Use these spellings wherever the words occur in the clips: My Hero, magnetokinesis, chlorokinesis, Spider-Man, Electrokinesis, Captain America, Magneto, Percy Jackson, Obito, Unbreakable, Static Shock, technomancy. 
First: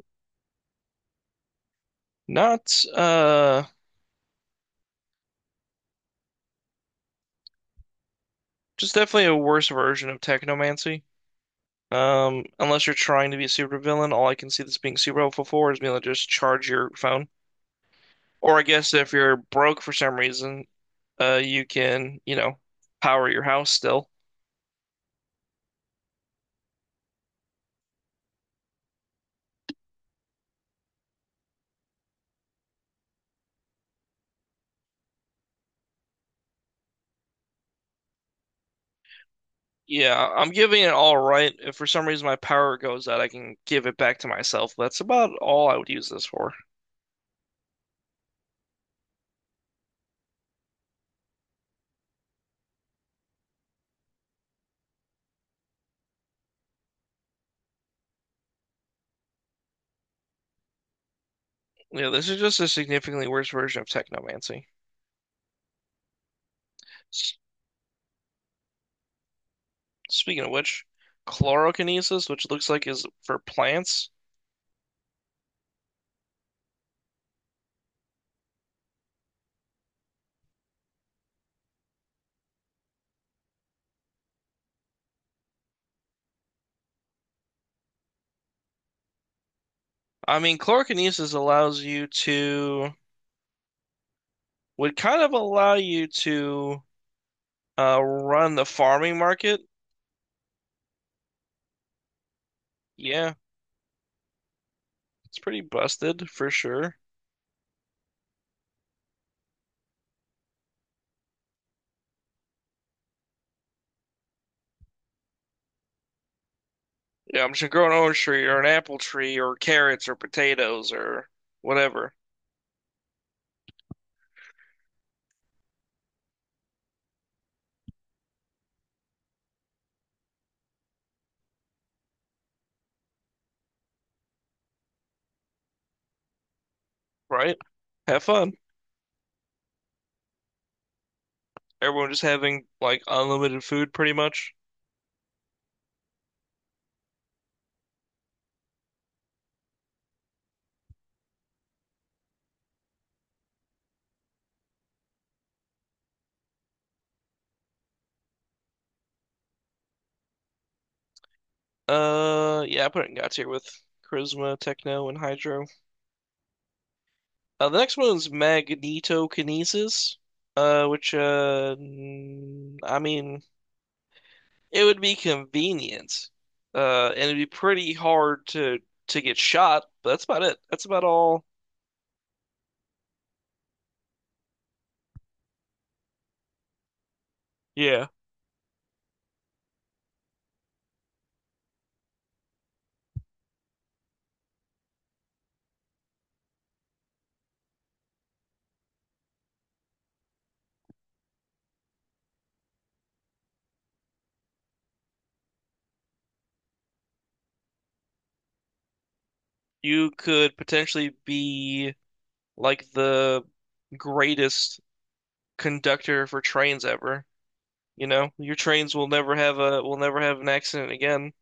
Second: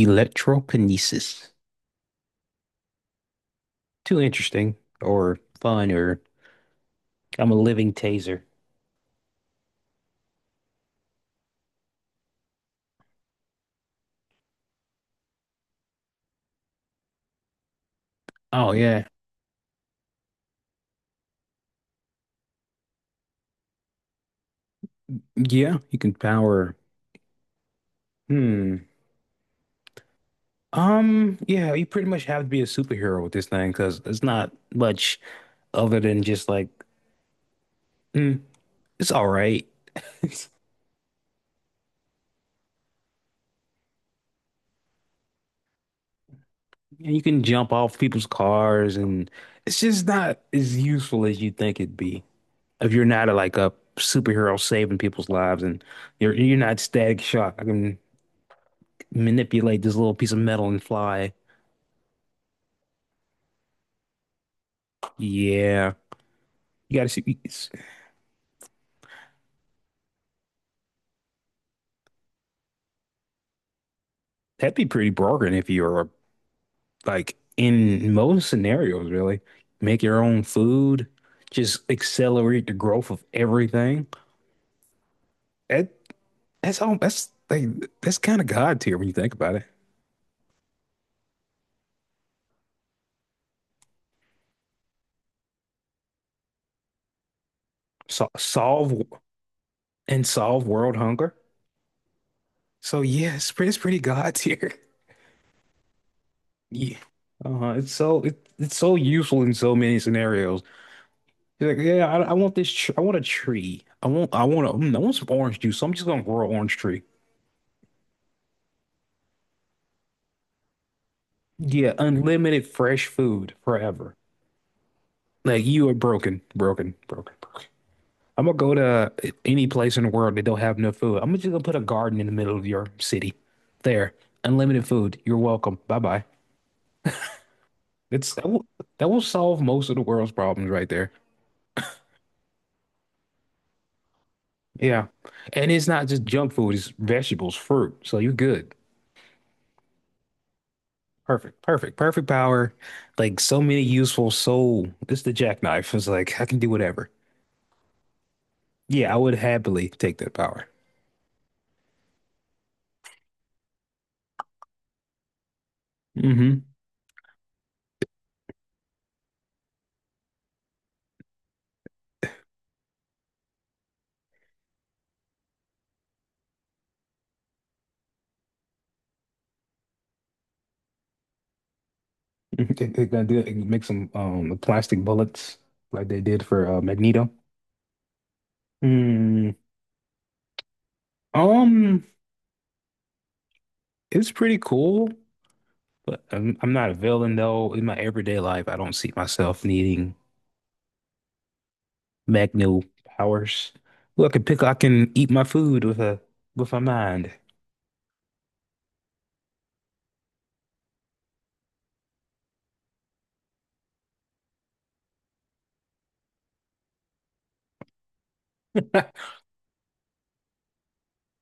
Electrokinesis. Not Too interesting or fun or I'm a living taser. just definitely a worse version of technomancy. Unless you're trying to be a supervillain, all I can see this being super helpful for is being able to just charge your phone. Or I oh guess yeah. if you're broke for some reason, you can, power your house still. Yeah, you can power. Hmm. Yeah, you pretty much have to be a superhero with this thing because it's not much other than just like, mm, it's all right. Yeah, I'm giving it all right. If for some reason my power goes out, I can give it back to myself. That's about all I would use this for. And you can jump off people's cars, and it's just not as useful as you think it'd be if you're not a, like a superhero saving people's lives, and you're not Static Shock. I mean, manipulate this little piece of metal and fly. Yeah, this is just a significantly worse version of technomancy. Yeah, you gotta see. Speaking of which, chlorokinesis, which looks like is for plants. That'd be pretty broken if you were, like, in most scenarios, really. Make your own food, just accelerate the growth of everything. That that's all. That's like that's kind of God tier when you think about it. I mean, chlorokinesis allows you to, would kind of allow you to So, run the solve farming market. And solve world hunger. So Yeah, yeah, it's pretty God tier. it's pretty busted for sure. Yeah, uh-huh. It's so it's so useful in so many scenarios. He's like, yeah, I want this. Tr I want a tree. I want. I want. I want some orange juice. So I'm just gonna grow an orange tree. Yeah, I'm just growing an orange tree or an apple tree or carrots or potatoes or Yeah, whatever, unlimited fresh food forever. Like you are broken, broken, broken, broken. I'm gonna go to any place in the world that don't have enough food. I'm just gonna put a garden in the middle of your city. There, unlimited food. You're welcome. Bye bye. right? Have It's that fun. will, that will solve most of the world's problems right there. Everyone just having like unlimited food pretty much. Yeah, and it's not just junk food. It's vegetables, fruit. So you're good. Perfect, perfect, perfect power. Like so many useful so it's the jackknife. It's like I can do whatever. Yeah, I would happily take that power. Yeah, I put it in God tier with charisma, techno, and hydro. Mm-hmm. The next one's magnetokinesis, I mean, it would be convenient, and it'd be pretty hard to get shot, but that's about it. That's about all. They gonna do it, make some plastic bullets like they did for Magneto. Yeah, Mm, um, it's pretty cool, but I'm not a villain though. In my everyday life, I don't see myself needing Magneto powers. Look, I can pick. I can eat my food with a with my mind. you could potentially be like the greatest conductor for trains ever. You know, your trains will never have an accident again.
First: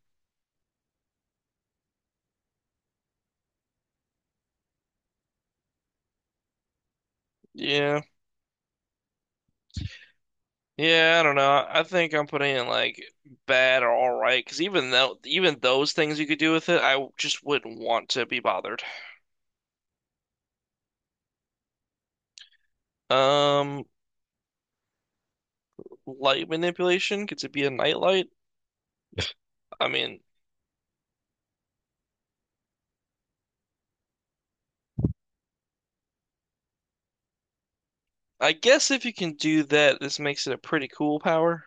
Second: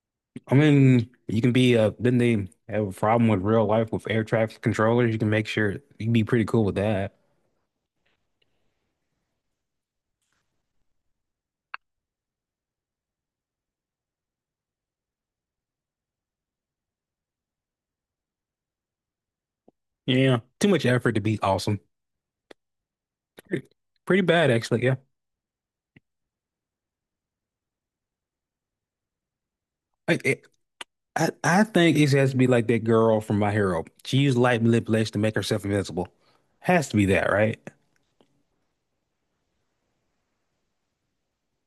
I mean, you can be then they have a problem with real life with air traffic controllers. You can make sure you can be pretty cool with that. Yeah. Yeah, I don't know. I think I'm putting in like bad or all right because even those things you could do with it, just wouldn't want to be bothered. Yeah. Too much effort to be awesome. Pretty, Um, pretty bad actually, yeah. light manipulation, could it be a nightlight? I I, mean, it, I think it has to be like that girl from My Hero. She used light manipulation to make herself invisible. Has to be that, right? I guess if you can do that, this makes it a pretty cool power.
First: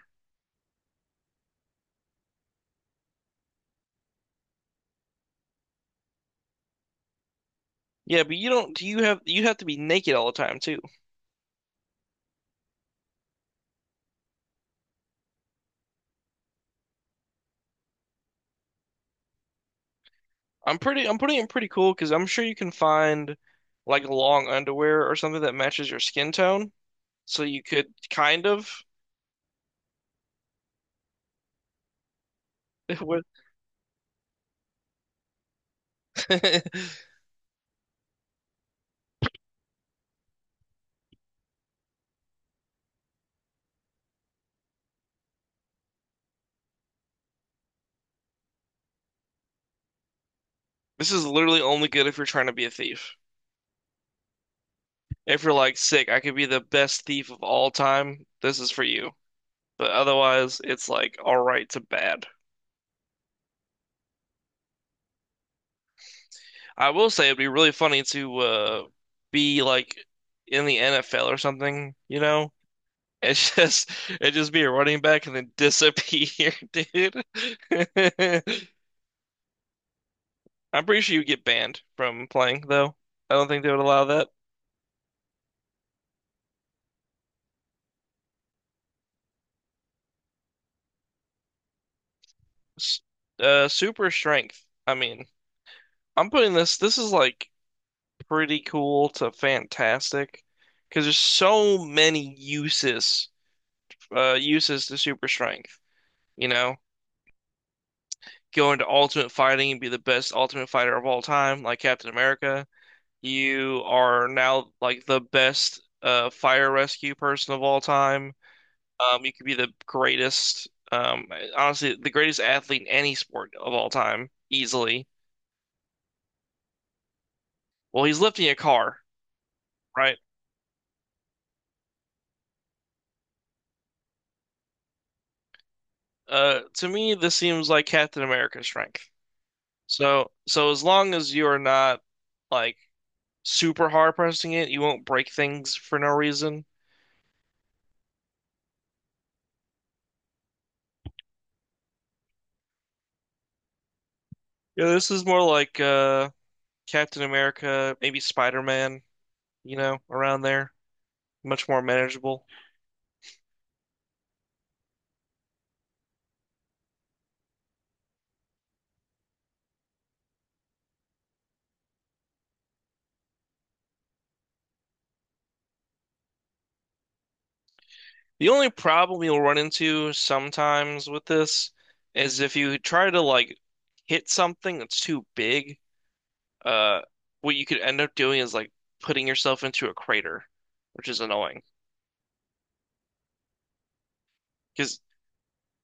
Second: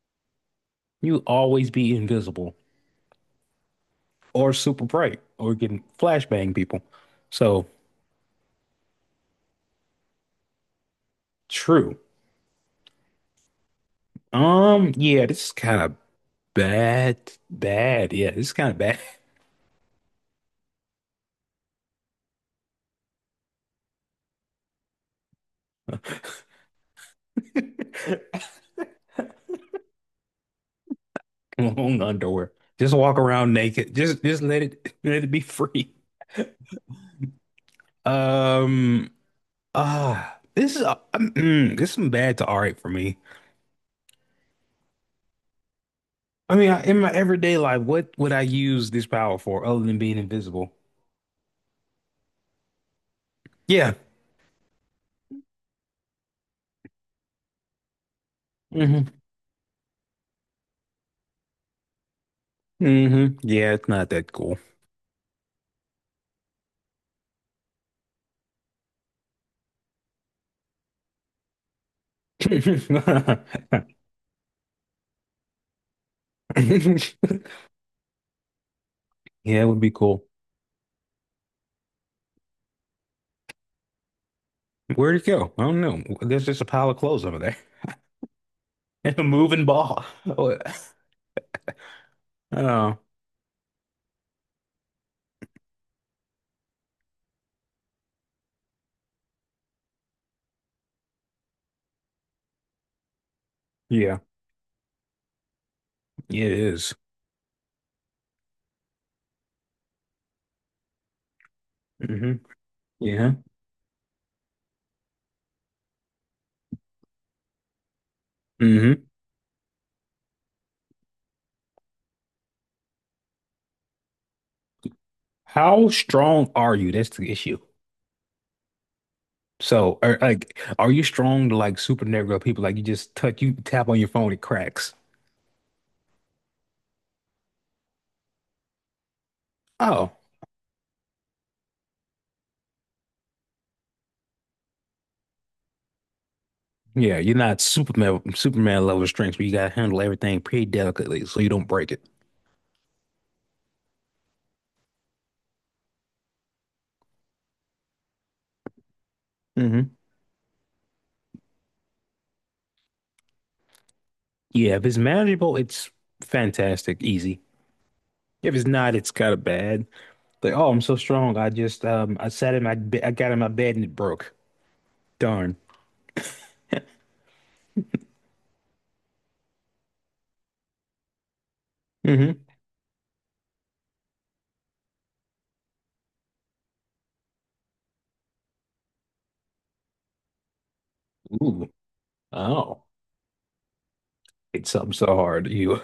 You always be invisible or super bright or getting flashbang people. So Yeah, but you don't. Do you have to be naked all the time too? true. Yeah, this is kind of bad, bad. Yeah, this is kind of bad. I'm pretty. I'm putting it in pretty cool because I'm sure you can find like long underwear or something that matches your skin tone, so you could kind of. Long underwear. Just walk with around naked. Just let it let it be free. Um this is this is some bad to all right for me. I mean, I, in my everyday life, what would I use this power for other than being invisible? This is literally only good if you're trying to be a thief. Yeah. If you're like sick, I could be the best thief of all time. This is for hmm you. But otherwise, it's like all right to bad. hmm Yeah, it's not that cool. I will say it'd be really funny to be like in the NFL or something, you know? It's just it just be a running back and then disappear, dude. Yeah, it would be cool. I'm pretty sure you get banned from playing though. I don't think they would allow that. Where'd it go? I don't know. There's just a pile of clothes over there and a moving ball. Oh, yeah, S- super strength. I mean, I'm putting this this is like pretty cool to fantastic because there's so many yeah, uses to super strength, you it know? is. Go into ultimate fighting and be the best ultimate fighter of all time, like Captain Mm-hmm. America. Yeah. You are now like the best fire rescue person of all time. hmm You could be the greatest honestly the greatest athlete in any sport of all time, easily. How strong are you? That's the issue. Well, he's lifting a car, So, right? are, like, are you strong to like supernatural people? Like, you just touch, you tap on your phone, it cracks. To me, this seems like Captain America's strength. Oh, So as long as you're not like super hard pressing it, you won't break things for no reason. yeah, you're not Superman, Superman level strength, but you gotta handle everything pretty delicately so you don't break it. Yeah, this is more like Captain America, maybe Spider-Man, you Hmm know, around there. Much more manageable. Yeah, if it's manageable, it's fantastic, easy. If it's not, it's kind of bad. Like, oh, I'm so strong. I just, I got in my bed and it broke. Darn. The only problem you'll run into sometimes with this is Hmm if you try to like hit something that's too big, uh what you could end up doing is like putting yourself into a crater, which is annoying. Ooh. Oh, it's something Because so hard. You.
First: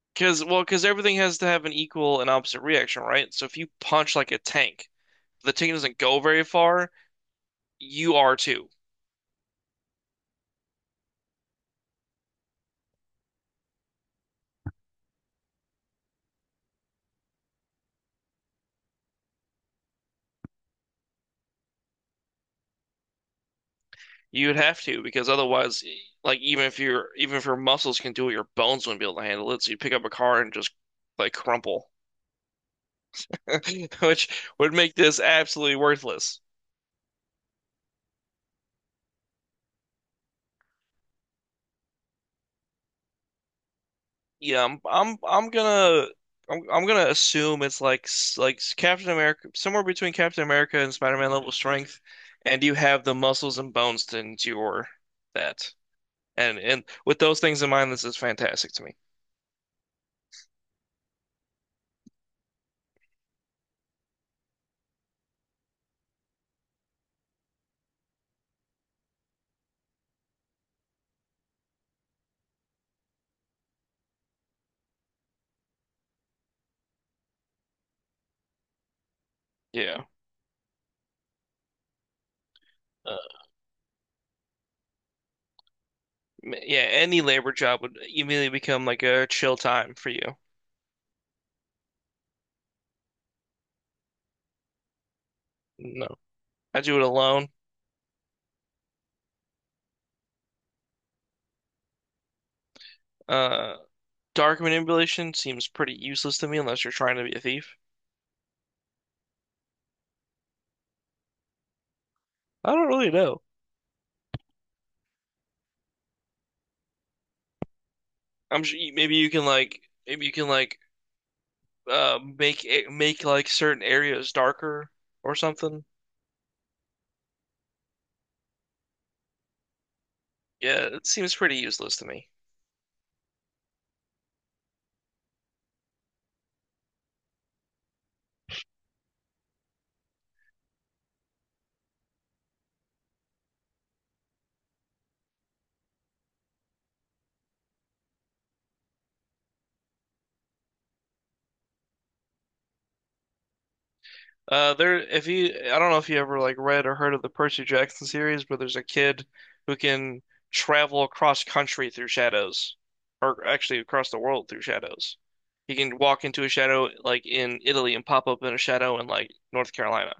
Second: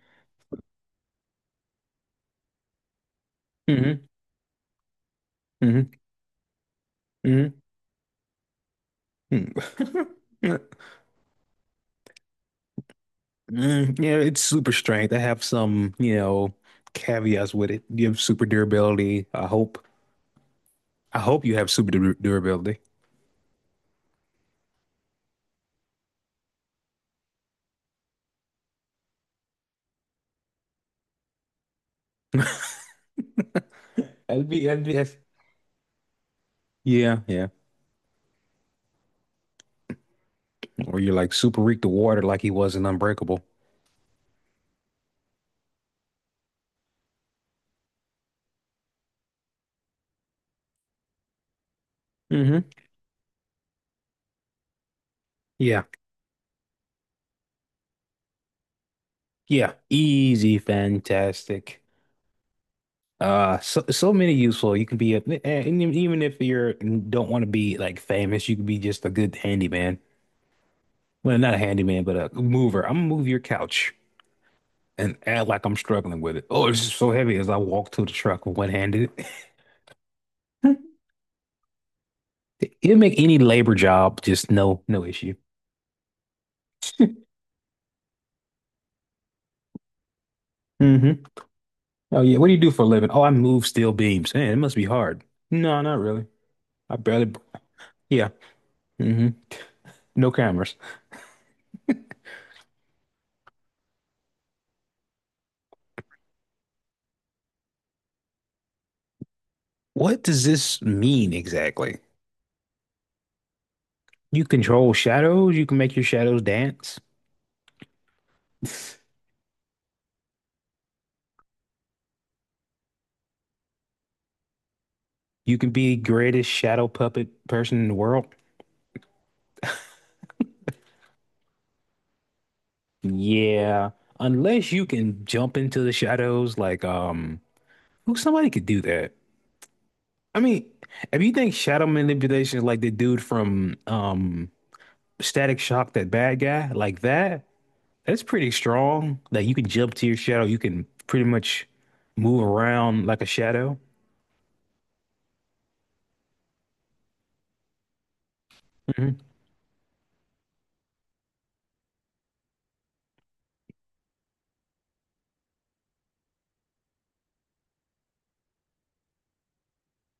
Because well, because everything has to have an equal and opposite reaction, right? So if you hmm punch like a tank, the tank hmm doesn't go very far. Mhm. You are too. mm Mm, yeah, it's super strength. I have some, you know, caveats with it. You have super durability. I hope. I hope you have super durability. You'd have to because otherwise, like even if your muscles can do it, your bones wouldn't be able to handle it. So you pick up a car and just like crumple, which would make that's- this absolutely worthless. yeah, yeah. Or you're like super weak to water, like he was in Unbreakable. Yeah, I'm gonna assume it's like like Captain America, somewhere between Captain America and Spider-Man level strength, Hmm and you have the muscles and bones to endure that. Yeah, And with those things in mind, this is fantastic to me. yeah. Easy, fantastic. So so many useful. You can be a, and e, even if you're don't want to be like famous, you can be just a good handyman. Well, not a handyman, but a mover. I'm gonna move your couch and act like I'm struggling with it. Oh, it's just so heavy as I walk to the truck with one handed. Yeah, It'll make uh, any labor job just no issue. Yeah. Any labor job would immediately become like a chill time for you. Hmm Oh yeah, what do you do for a living? Oh, I move steel beams. Man, it must be hard. No, not No, really. I do I it barely. alone. Yeah. hmm No cameras. Uh, dark manipulation seems pretty useless to me unless you're trying to be a thief. What does this mean exactly? I don't really know. You control shadows. You can make your shadows dance. I'm sure maybe you can like make like certain areas darker or You can something. be the greatest shadow puppet person in the world. Yeah, it seems pretty useless to me. Yeah, unless you can jump into the shadows like who somebody could do that? I mean, if you think shadow manipulation is like the dude from Static Shock, that bad guy, like that, that's pretty strong. Like you can jump to your shadow, you can pretty much move around like a shadow. If you, I don't know if you ever like read or heard of the Percy Jackson series, but there's a kid Hmm who can travel across country through shadows, or actually across the world through shadows. He can walk into a shadow like in Italy and pop up in a shadow in like North Carolina.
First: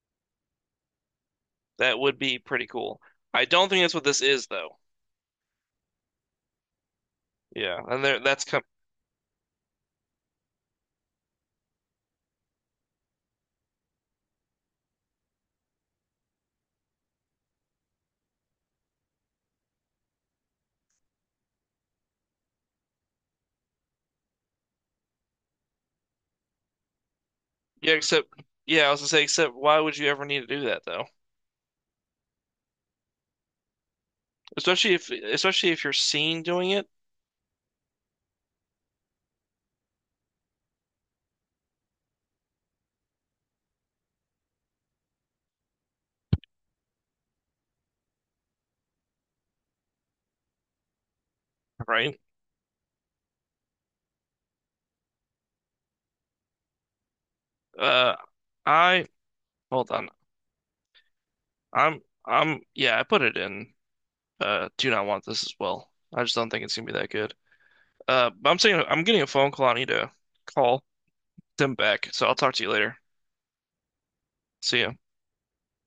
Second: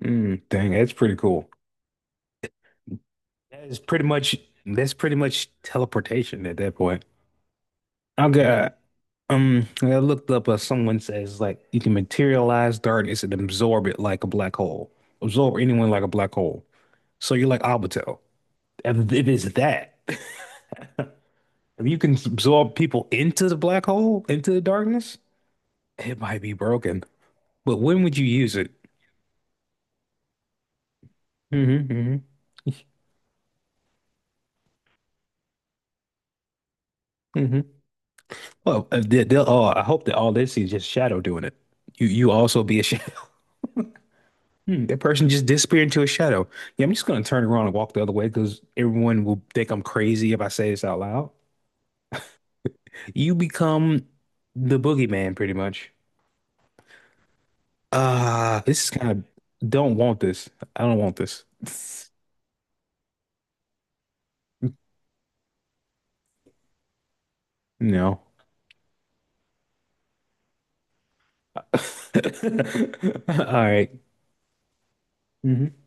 Mm, dang, that's pretty cool. That would be pretty cool. I That don't is think that's what pretty this much is though. that's pretty much teleportation at that point. Yeah, and there, that's com Okay. I looked up someone says like you can materialize darkness and absorb it like a black hole. Absorb anyone like a black hole. So you're like Obito. It is that. If you can absorb people into the black hole, into the darkness, it might be broken. But Yeah, when would you except use it? yeah, I was gonna say, except why would you ever need to do that though? Mm-hmm, hmm Especially if you're seen doing it, hmm Well, they'll, oh, I hope that all they see is just shadow doing it. You also be a shadow. Hmm, that person just disappeared into a shadow. Yeah, I'm just gonna turn around and walk the other way because everyone will think I'm crazy if I say this out loud. right? You become the boogeyman, pretty much. Uh Ah, this is I kind of hold don't on. want this. I don't want this. I'm I'm yeah, I put it in do not want this as well. I just don't think it's gonna be that good. No. But I'm saying I'm getting a phone call. I need to call them back. So I'll All talk to you later. right. See ya. Mhm.